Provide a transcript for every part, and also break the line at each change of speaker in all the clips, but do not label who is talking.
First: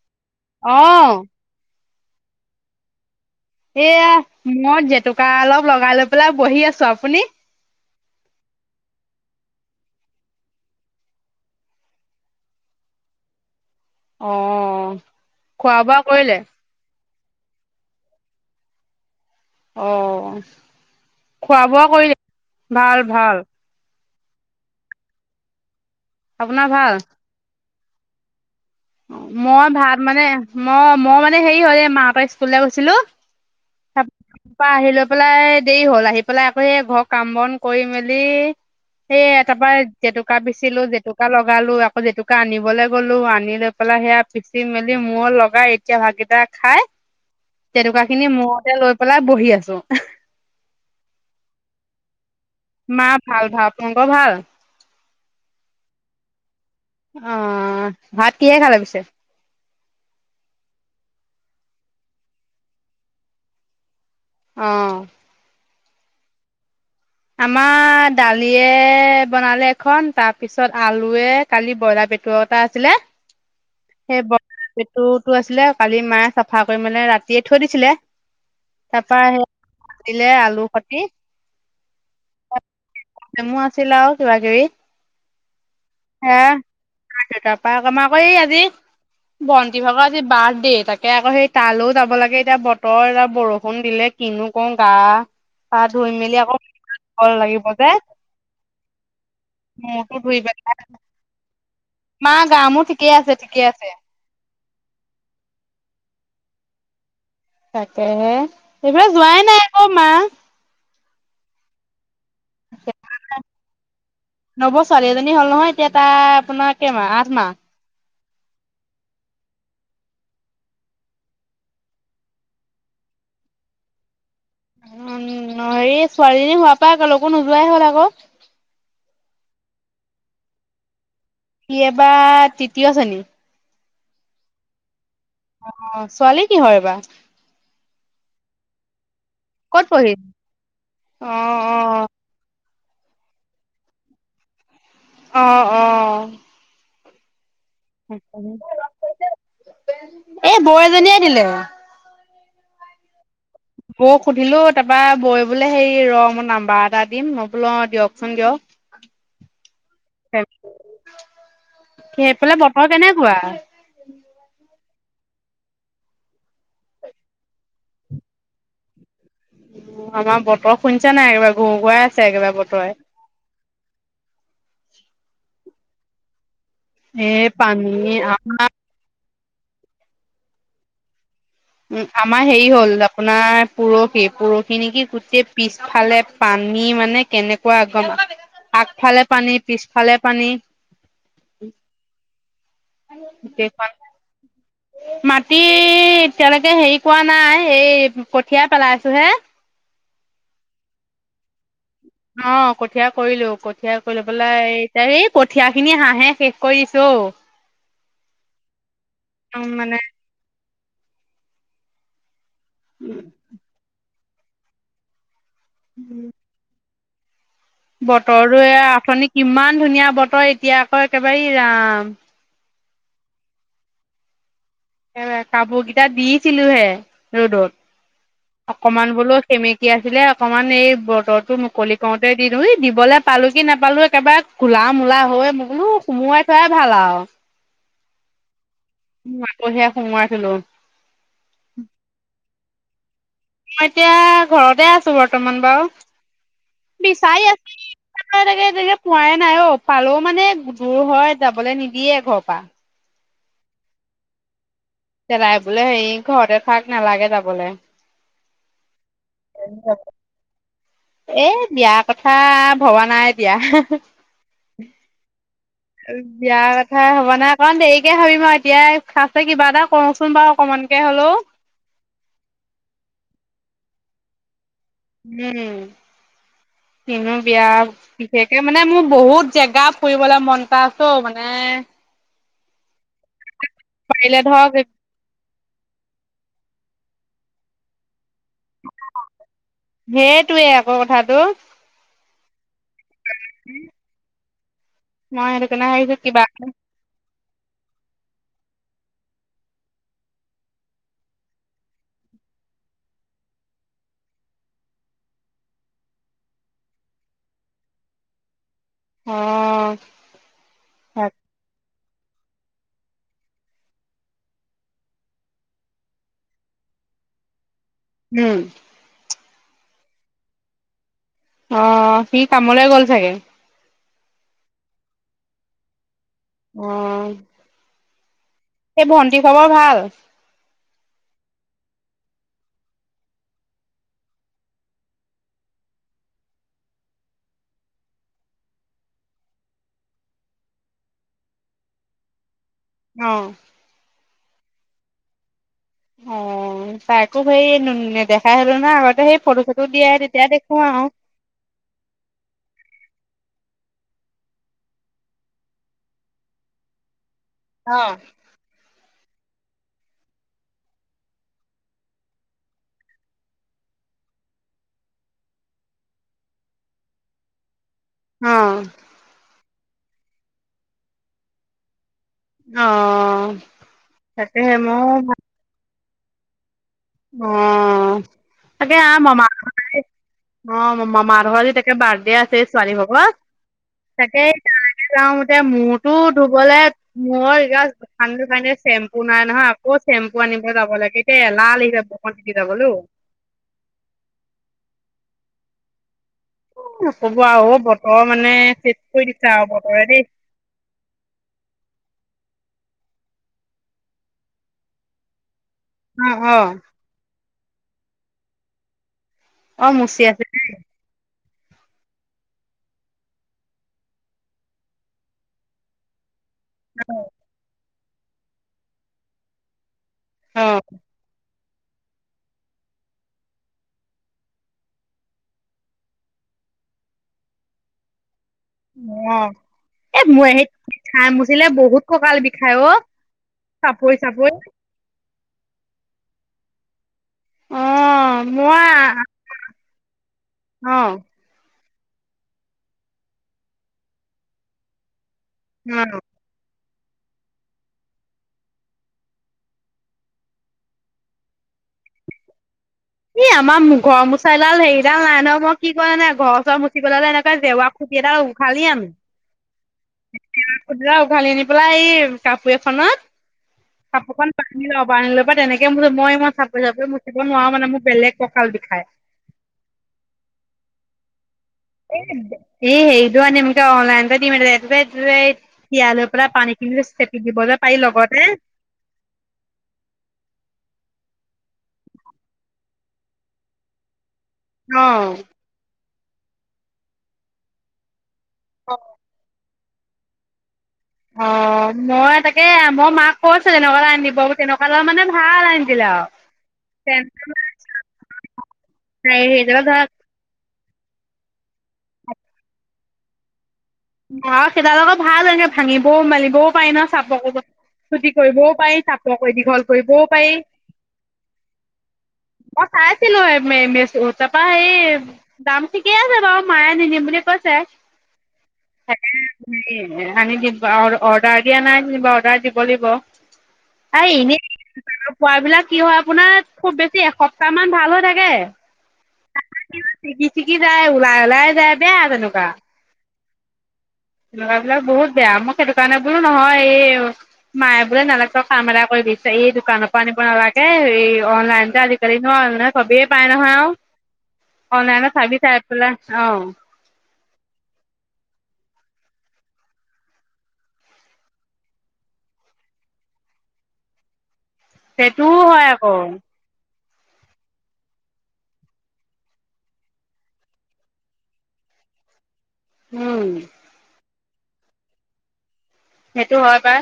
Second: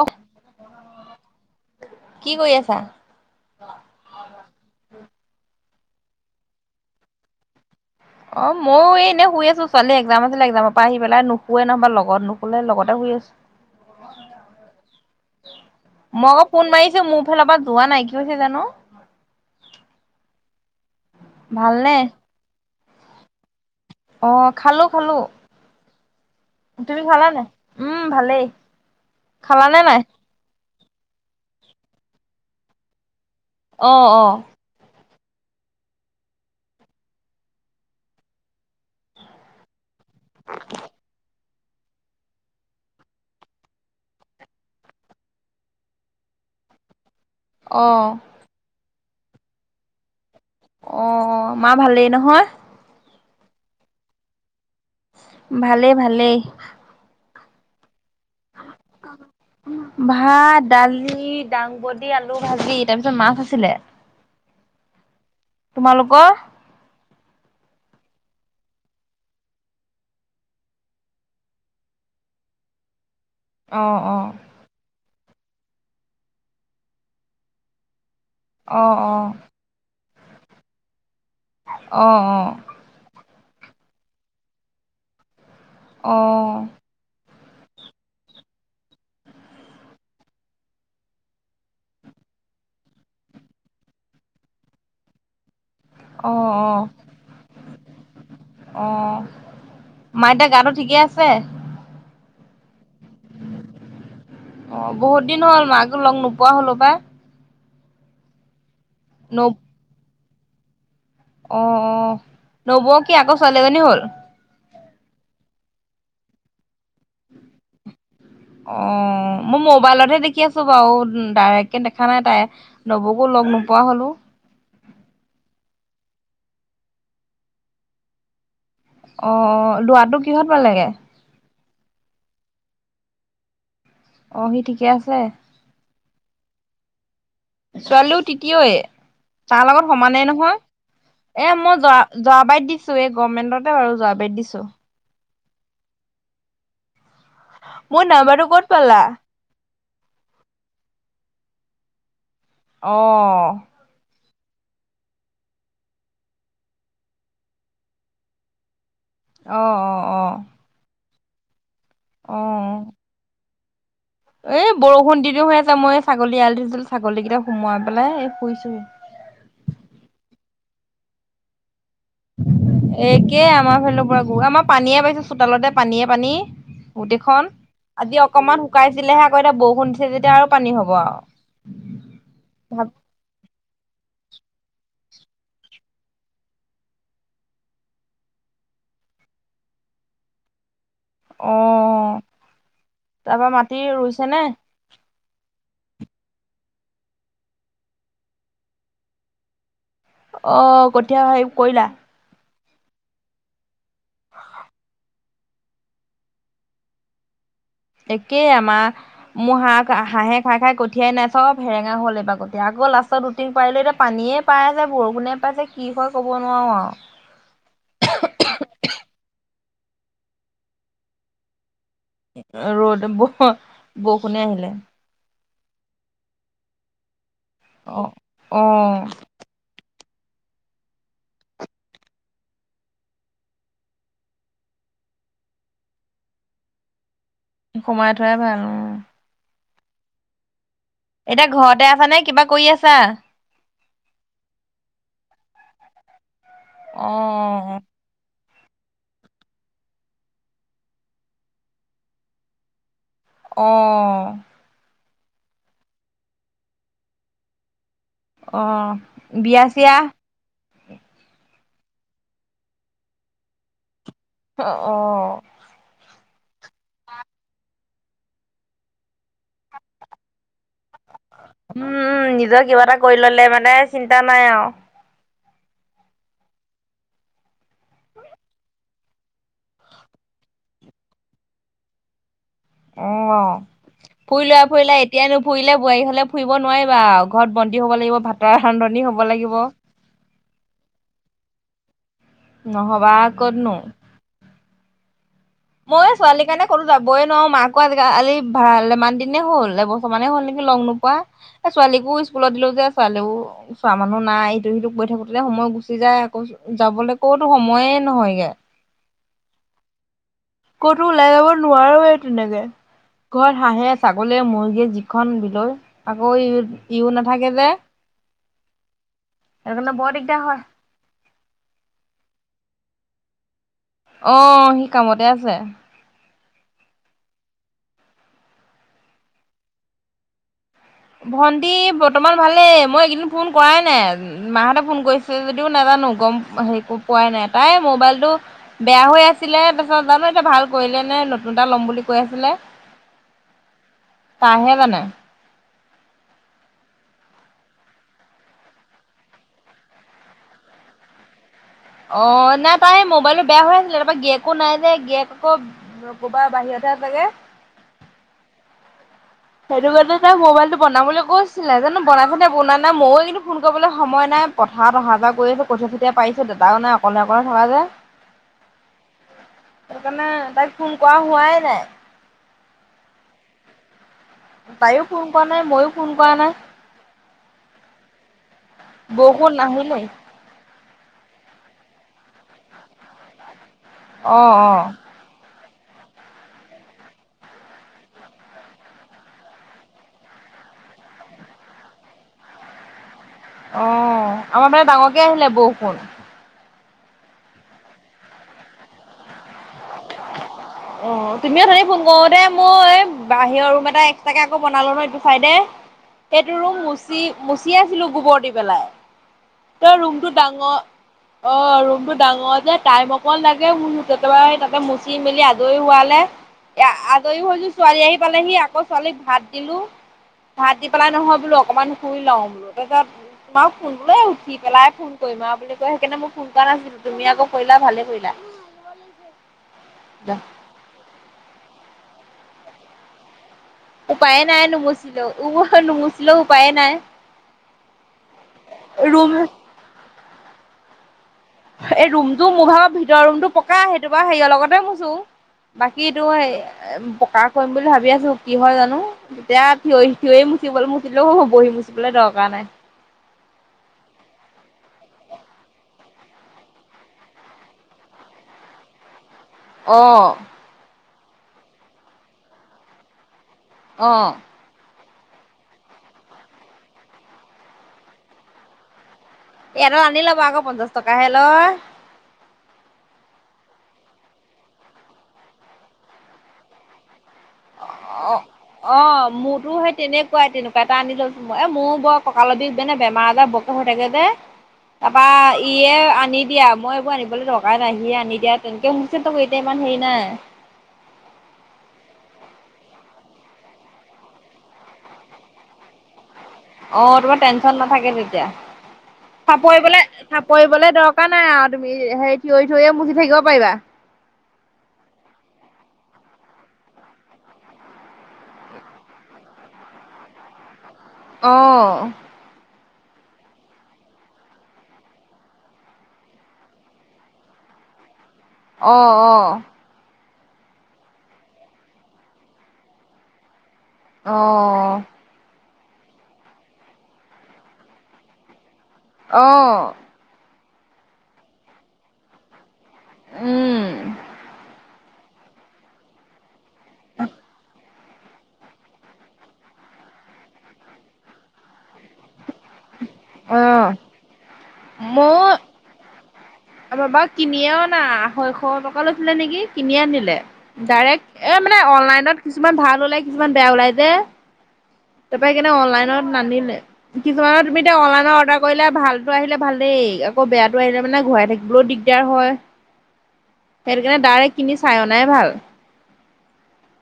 অ'।
অ'।
কি কৰি আছা
এয়া মই জেতুকা অলপ লগাই লৈ পেলাই বহি আছো আপুনি
অ ময়ো এনেই শুই আছো ছোৱালীৰ একজাম আছিলে একজামৰ পৰা আহি নুশুৱে নহল বা লগত নুশুৱে লগতে শুই আছো
অ' খোৱা বোৱা
মই
কৰিলে?
আকৌ ফোন মায়িছোঁ মুব ইফালৰ পৰা যোৱা নাই কি হৈছে জানো।
অ' খোৱা বোৱা
ভালনে?
কৰিলে? ভাল ভাল।
অ' খালো খালো।
আপোনাৰ ভাল?
তুমি খালা নে? উম ভালেই।
মই
খালানে
ভাত
নাই?
মানে মই মই মানে হেৰি হল এ মাহঁতৰ স্কুলে গৈছিলো।
অ', অ'।
তা আহি লৈ পেলাই দেৰি হ'ল আহি পেলাই আকৌ সেই ঘৰ কাম বন কৰি মেলি। এ তাৰ পৰা জেতুকা পিচিলো জেতুকা লগালো আকৌ জেতুকা আনিবলে গলো আনিলে সফালা সেয়া পিচি মেলি মূৰত লগাই এতিয়া ভাতকিটা খাই
অ
জেতুকাখিনি মূৰতে লৈ পেলাই বহি আছো।
অ' মা ভালেই নহয়?
মা ভাল ভাল তোমালোকৰ ভাল?
ভালেই ভালেই।
অ' ভাত কিহে খালা পিছে?
ভাত দালি দাংবডী আলু ভাজি তাৰ পিছত মাছ আছিলে।
অ'।
তোমালোকৰ?
আমাৰ দালিয়ে বনালে এখন তাৰপিছত আলুয়ে কালি বইলাৰ পেটো এটা আছিলে।
অ অ
সেই বৰুটো পেটোটো আছিলে কালি মায়ে চাফা কৰি মেলে ৰাতিয়ে থৈ দিছিলে।
অ অ
তাৰপা সেই
অ
কতিলে আলু সতি।
অ', অ'।
নেমু আছিল আৰু কিবা কিবি।
অ'।
তাৰপা কমা কৰি আজি বন্তি ভাগৰ আজি বাৰ্থ দে তাকে আকৌ সেই তালও যাব লাগে এতিয়া বতৰ এটা বৰষুণ দিলে কিনো কও গা পা ধুই
অ অ
মেলি আকৌ
অ
ভৰ লাগিব যে। মূৰতো
অ' মাৰ
ধুই
এতিয়া
পেলাই
গাটো ঠিকে আছে?
মা গা মোৰ ঠিকে আছে ঠিকে আছে।
অ' বহুত দিন হ'ল মাকো লগ নোপোৱা হলো পাই।
তাকেহে, হেইফালে
ন
যোৱাই নাই আকৌ মা।
অ', অ', নবৌ কি আকৌ ছোৱালী এজনী হ'ল?
নব ছোৱালী এজনী হ'ল নহয় এতিয়া তাৰ আপোনাৰ কেইমাহ আঠ মাহ।
অ মই মোবাইলতহে দেখি আছো বাৰু ডাইৰেক্ট কে দেখা নাই তাই নবৌকো লগ নোপোৱা হলো।
উম' হেই ছোৱালীজনী হোৱাৰ পৰা কলৌকো নোযোৱাই হ'ল আক।
অ অ লোৱাটো কিহত পালেগে?
সি এবা তৃতীয় শ্ৰেণী।
অ সি ঠিকেই আছে।
অঁ' ছোৱালী কিহত এবা?
ছোৱালীও তৃতীয়ই তাৰ
ক'ত
লগত
পঢ়ি
সমানে নহয়
অ
এ মই যৱা- যৱাবাইত দিছো এই গভমেণ্টতে বাৰু যৱাবাইত দিছো।
অঁ অঁ'
মোৰ নাম্বাৰটো ক'ত পালা?
এ বৌ এজনীয়ে দিলে।
অঁ'
বৌক সুধিলো তাপ বৌৱে বোলে হেৰি ৰ মই নাম্বাৰ এটা দিম, ময় বোলো অ' দিয়কচোন দিয়ক। [inaudible]
অ অ' অ',
সেইফালে বতৰ কেনেকুৱা?
এই বৰষুণ দিও দিও হৈ আছে মই এ ছাগলী এয়াল দিছিলো ছাগলীগেইটা সোমোৱাই পেলাই এ শুইছোহি।
উম আমাৰ বতৰ শুনিছা নাই একেবাৰে ঘুৰঘুৰাই আছে একেবাৰে বতৰে।
একে আমাৰ ফালৰৰ পৰা গো আমাৰ পানীয়ে বাইছে চোতালতে পানীয়ে পানী।
এ
গোটেইখন
পানী
আজি অকমান শুকাইছিলেহে আকৌ এতিয়া বৰষুণ দিছে যেতিয়া আৰু পানী হব আও।
উম' আমাৰ হেৰি হ'ল দাপ- আপোনাৰ পুৰহি পুৰহি নেকি গোটেই পিছফালে পানী মানে কেনেকুৱা আগম- আগফালে পানী পিছফালে পানী।
অঁ' তাপা মাটি
গোটেইখন
ৰুইছে নে?
মাটি এতিয়ালেকে হেৰি কৰোৱা নাই সেই কঠিয়াই পেলাইছো হে।
অ কঠীয়া হেৰি কৰিলা?
অঁ' কঠীয়া কৰিলো কঠীয়া কৰি লৈ পেলাই এতিয়া এই কঠীয়া খিনি হাঁহে শেষ কৰি দিছে অও'। [unintelligible]
একেই আমা মোৰ হাঁহ হাঁহে খাই খাই কঠিয়াই নাই চব হেৰেঙা হ'ল এইবাৰ গছ। এতিয়া আকৌ লাষ্টত দুটিং পাৰিলোঁ এতিয়া পানীয়ে পায় আছে বৰষুণেই পাই আছে কি হয় ক'ব নোৱাৰু আও।
বতৰটো এই আ অথনি কিমান ধুনীয়া বতৰ এতিয়া আকৌ একেবাৰে এই ৰাম।
ৰ'দ ব বৰষুণে আহিলে।
কাপোৰ গিটা দিছিলো হে
অ অ
ৰ'দত অকমান বোলো- সেমেকী আছিলে অকমান এই বতৰটো মুকলি কৰোতে দি দিওঁ, এই দিবলে পালো কি নাপালো একেবাৰে- কোলা মূলা হৈ মো বোলো সুমোৱাই থোৱাই ভাল আও।
সোমাই থোৱাই ভাল উম'।
আকৌহে সোমোৱাই থলো।
এতিয়া ঘৰতে আছা নে কিবা কৰি আছা?
মই এতিয়া ঘৰতে আছো বৰ্তমান বাৰু,
অ
বিচাৰি আছো। এনেকে এনেকে পোৱাই নাই অও' পালো মানে দূৰ হয় যাবলে নিদিয়ে ঘৰৰ পা।
অঁ'
চেলাই বোলে হেৰি ঘৰতে থাক নালাগে যাবলে।
অঁ' বিয়া চিয়া।
এ বিয়া কথা ভবা নাই এতিয়া।
অ অ'
[unintelligible] বিয়াৰ কথা হব নাই অকণ দেৰিকে ভাবিম আৰু এতিয়া ফাষ্ট কিবা এটা কৰোচোন বাৰু অকমানকে হলেও
উম উম নিজৰ কিবা এটা কৰি ললে মানে চিন্তা নাই আৰু
উম কিনো বিয়া বিশেষকে মানে মোৰ বহুত যে জেগা ফুৰিবলে মন এটা আছে অও মানে
অ
পাৰিলে
ফুৰি লোৱা
ধৰক
ফুৰি লোৱা এতিয়া নুফুৰিলে বোৱাৰী হ'লে ফুৰিব নোৱাৰিবা আও ঘৰত বন্দী হ'ব লাগিব ভাতৰ ৰান্ধনী হ'ব লাগিব
সেইটোৱেই আকৌ কথাটো
নহ'বা আ ক'তনো
মই এইটোক
মই ছোৱালী কাৰণে কৰোঁ যাবই নোৱাৰো মাকো আজিকালি ভালেমান দিনেই হ'ল এবছৰ মানেই হ'ল নেকি লগ নোপোৱা ছোৱালীকো স্কুলত দিলোঁ যে ছোৱালীও চোৱা মানুহ নাই ইটো সিটো কৰি থাকোতে সময় গুচি যায় আকৌ যাবলৈ ক'তো সময়ে নহয়গৈ
অহ
ক'তো ওলাই যাব নোৱাৰো তেনেকে ঘৰত হাঁহে ছাগলীয়ে মুৰ্গীৰে যিখন বিলৈ আকৌ ই ইয়ো নাথাকে যে
উম
সেইকাৰণে বৰ দিগদাৰ হয়
অ সি কামলৈ গ'ল চাগে
অ সি কামতে আছে
উম সেই ভণ্টি খবৰ ভাল
ভন্টি বৰ্তমান ভালেই মই এইকেইদিন ফোন কৰাই নাই মাহঁতে ফোন কৰিছে যদিও নাজানো গম হেৰি পোৱাই নাই তাই মোবাইলটো বেয়া হৈ আছিলে তাৰপিছত জানো এতিয়া ভাল কৰিলে নে নতুন এটা ল'ম বুলি কৈ আছিলে
অহ
তাইহে জানে
অহ তাইকো সেই নেদেখাই হ'লো নহয় আগতে সেই ফটো চটো দিয়ে তেতিয়া দেখো আৰু
অ নাই তাই মোবাইলটো বেয়া হৈ আছিলে তাৰপৰা গিৰীয়কো নাই যে গিৰীয়েক আকৌ ক'ৰবা বাহিৰতহে আছে গৈ
অহ
সেইটো কাৰণে তাই মোবাইলটো বনাবলৈ গৈছিলে জানো বনাইছে নে বনুৱা নাই ময়ো এইকেইদিন ফোন কৰিবলৈ সময় নাই পথাৰত অহা যোৱা কৰি আছোঁ কঠীয়া চঠীয়া পাৰিছে দেতাও নাই অকলে অকলে থকা যে
অহ
সেইটোকাৰণে তাইক ফোন কৰা হোৱাই নাই
অহ
তাইও ফোন কৰা নাই মইয়ো ফোন কৰা নাই
অ তাকে আ [unintelligible] মমা
বৰষুণ
ভ
নাহিলেই।
অ মামাহঁতৰ ঘৰ তাতে বাৰ্থডে আছে ছোৱালী ভাগৰ তাকে
অ', অ',
যাওঁ এতিয়া মূৰতো ধুবলে মই আনি থোৱা যে চেম্পু নাই নহয় আকৌ চেম্পু আনিব যাব লাগে এতিয়া এলাহ লাগিছে বৰষুণ তিতি যাবলেও
অ আমাৰ ফালে ডাঙৰকে আহিলে বৰষুণ
নক'ব আৰু অ বতৰ মানে শেষ কৰি দিছে আৰু বতৰে দেই
অ তুমি উঠনি ফোন কৰোঁতে মই বাহিৰৰ ৰুম এটা এক্সট্ৰাকে আকৌ বনালো নহয় এইটো চাইডে।
অ',
সেইটো
অ',
ৰুম মুচি মুচি আছিলো গোবৰ দি পেলাই।
অ',
তেঁও
মুচি
ৰুমটো
আছে
ডাঙৰ। অ ৰুমটো ডাঙৰ যে টাইম অকণ লাগে মুচোতে তাপা তাতে মুচি মিলি আজৰি হোৱালে এ আজৰি হৈ ছোৱালী আহি পালেহি আকৌ ছোৱালীক ভাত দিলোঁ ভাত
অ',
দি পেলাই নহয় বোলো অকমান শুই লওঁ বোলো তাৰপিছত তোমাৰ ফোনটো লৈ আহিছে। দি পেলাই ফোন কৰিম আৰু বুলি কৈ সেইকাৰণে মোক ফোন কৰা নাছিলো তুমি আকৌ কৰিলা ভালে কৰিলা।
অ এ মই সেই খাই মুচিলে বহুত ককাল বিষাই অ। চাপৰি
উপায়
চাপৰি
নাই নুমুছিলেও উ নুমুছিলেও উপায়ে নাই।
অ মই
ৰুম
অ
এই ৰুমটো মোহাৰো ভিতৰৰ ৰুমটো পকাই সেইটো বাৰু হেৰিয়ৰ লগতে মুচো। বাকীটো পকা কৰিম বুলি ভাবি আছো কি হয় জানো তেতিয়া থিয় থিয়ই মুচিবলৈ মুচিলেও হব বহি মুচিবলে দৰকাৰ নাই।
ই আমাৰ ঘৰ মুচাইডাল হেৰিডাল নাই নহয় মই কি ক নাই ঘৰ চৰ মুচিব ললে এনেকোৱা জেউৱা খুঁটি এডাল উঘালি আনো।
অঁ।
খুঁটি এডাল উঘালি নি পেলাই এই কাপোৰ এখনত
অ',
কাপোৰ খন পানী লওঁ পানী লৈ পা তেনেকে মই মই চাপৰি চাপৰি মুচিব নোৱাৰো মানে মোৰ বেলেগ কঁকাল বিষায়।
এডাল আনি ল'বা আক পঞ্চাশ টকাহে লয়।
এ এই হেৰিটো আনিম ত অনলাইনতে দিম এইটোটে তিয়াই লৈ পেলাই পানীখিনি চেপি দিব যে পাৰি
অ',
লগতে।
অ মোৰতো সেই তেনেকুৱাই তেনেকুৱা এটা আনি লৈছো মই এ মোৰ বৰ ককালৰ বিষ বেমাৰ আজাৰ ব হৈ থাকে যে
অ
তাপা ইয়ে আনি দিয়া মই এইবোৰ আনিবলে দৰকাৰ নাই সিয়ে আনি দিয়া তেনেকে মুচি এতিয়া ইমান হেৰি নাই।
অ। মই তাকে মই মাক কৈছোঁ তেনেকুৱা এটা আনি দিব তেনেকুৱা এটা মানে ভাল আনি দিলে আও।
অ তোমাৰ টেনচন নাথাকে তেতিয়া
সেইডাল
চাপৰি
ধৰা
পেলাই চাপৰিবলে দৰকাৰ নাই আও তুমি সেই থিয়ই থিয়ই মুচি থাকিব পাৰিবা।
অ সেইডাল আক ভাল এনে ভাঙিবও মেলিবও পাৰি ন চাপ কৰিব চুটি কৰিবও পাৰি চাপ ক দীঘল কৰিবও পাৰি।
অঁ।
মই চাইছিলো মে মে তাপা হেৰি দাম ঠিকে আছে বাৰু মায়ে নিনিম বুলি কৈছে।
অ অ
হেৰি, আনি দিব, অৰ্ডাৰ দিয়া নাই যেনিবা অৰ্ডাৰ দিব লাগিব। আ এনে
অ',
খোৱা বিলাক কি হয় আপোনাৰ খুব বেছি এসপ্তাহ মান ভাল হৈ থাকে।
অঁ
চিটিকি যায় ওলাই ওলাই যায় বেয়া তেনেকুৱা।
উম।
লৰা বিলাক বহুত বেয়া মোক সেইটো কাৰণে বোলো নহয় এই মায়ে বোলে না কাম এটা কৰিবি এই দোকানৰ পৰা আনিব নালাগে এই অনলাইনতে আজিকালি ন চবেই পাই নহয়
অ',
আৱ অনলাইনত চাবি চাই পেলাই অ
আমা বাও কিনিয়ি অনা আঢ়ৈশ টকা লৈছিলে নেকি কিনি আনিলে ডাইৰেক্ট এ মানে অনলাইনত কিছুমান ভাল ওলাই কিছুমান বেয়া ওলাই যে তাপা
সেইটোও
সেইকাৰনে
হয় আকৌ
অনলাইনত নানিলে কিছুমানত তুমি এতিয়া অনলাইন অৰ্ডাৰ কৰিলে ভালটো আহিলে ভালেই আকৌ বেয়াটো আহিলে মানে ঘূৰাই থাকি বলো দিগদাৰ হয়
উম
সেইটো কাৰণে দাইৰেক্ কিনি চাই অনাই ভাল
সেইটো হয় পাই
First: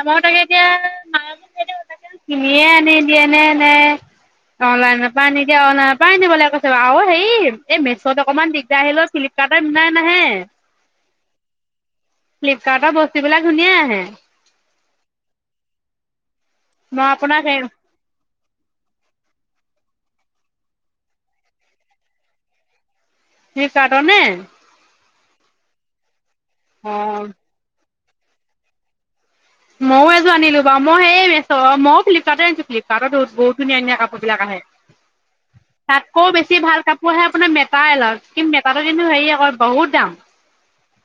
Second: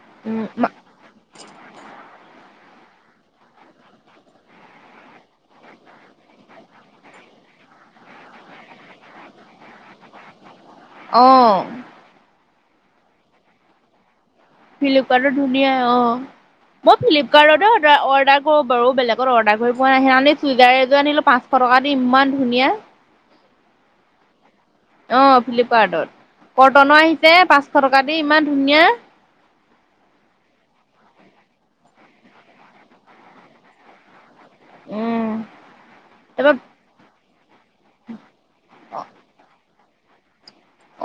আমাৰোঁ তাকে
উম
এতিয়া মায়ে মোক সেই কিনিয়ে আনি দিয়ে নে অনলাইনপা আনি দিয়ে ক অনলাইনপা আনি দিবলে কৈছে বাৱ অ হেই মেচত অকমান দিগদাৰ আহিলোঁ ফিলিপ কাতে মিলাই নাহে
অঁ
ফ্লিপকাৰ্টৰ বস্তু বিলাক ধুনীয়া আহে
ফ্লিপকাৰ্টত ধুনীয়া অ, মই
আপোনাক সেই
ফ্লিপকাৰ্টতে অৰ্ডাৰ কৰো বাৰু বেলেগত অৰ্ডাৰ কৰি পোৱা নাই হেনাখনি চুইজাৰ এযোৰ আনিলো পাঁচশ টকা দি ইমান ধুনীয়া
ফ্লিপকাৰ্ডৰ নে?
অ ফ্লিপকাৰ্টত কৰ্তন অ আহিছে পাঁচশ টকা দি ইমান ধুনীয়া
ময়ো এযো আনিলো বাঅ মও সেই মেচ মও ফ্লিপকাৰ্ট আনিছোঁ ফ্লিপকাৰ্টত ব বহুত ধুনীয়া ধুনীয়া কাপোৰ বিলাক আহে তাতকও
তাৰপা
বেছি ভাল কাপোৰ আহে আপোনাৰ মেটা এলাত কিন্তু মেতাটো কিন্তু হেৰি আক বহুত দাম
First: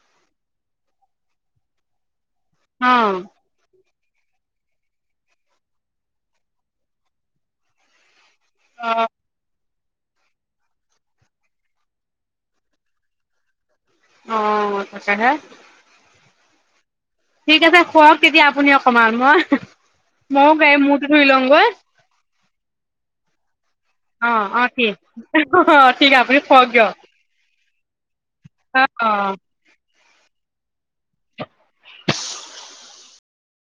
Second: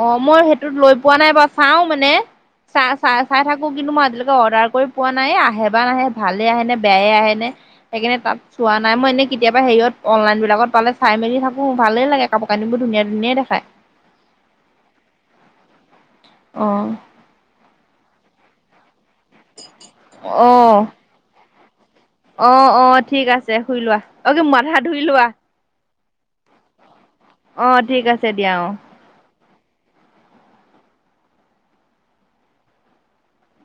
অ মই সেইটোত লৈ পোৱা নাই বাও চাও মানে চা ছা
অ',
চাই থাক কো কিন্তু মই আজিলৈকে অৰ্ডাৰ কৰি পোৱা নাই আহে বা নাহে ভালে আহেনে, বেয়াই আহেনে সেকাণে তাত চোৱা নাই
অ',
মই এনে কেতিয়াবা হেৰিয়ত অনলাইন বিলাকত পালে চাই মেলি থাকো ভালেই লাগে কাপোৰ কানিবোৰ ধুনীয়া ধুনীয়াই দেখায়
অ সঁচাকে
অ
ঠিক আছে শুৱক তেতিয়া আপুনি অকণমান মই ময়ো গা়
অ',
মূৰটো ধুই লওঁগৈ
অ অ ঠিক আছে শুই লোৱা অ কি মাথা ধুই লোৱা
অ ঠিক আপুনি শুৱক দিওক
অ ঠিক আছে দিয়া অ
অ [unintelligible]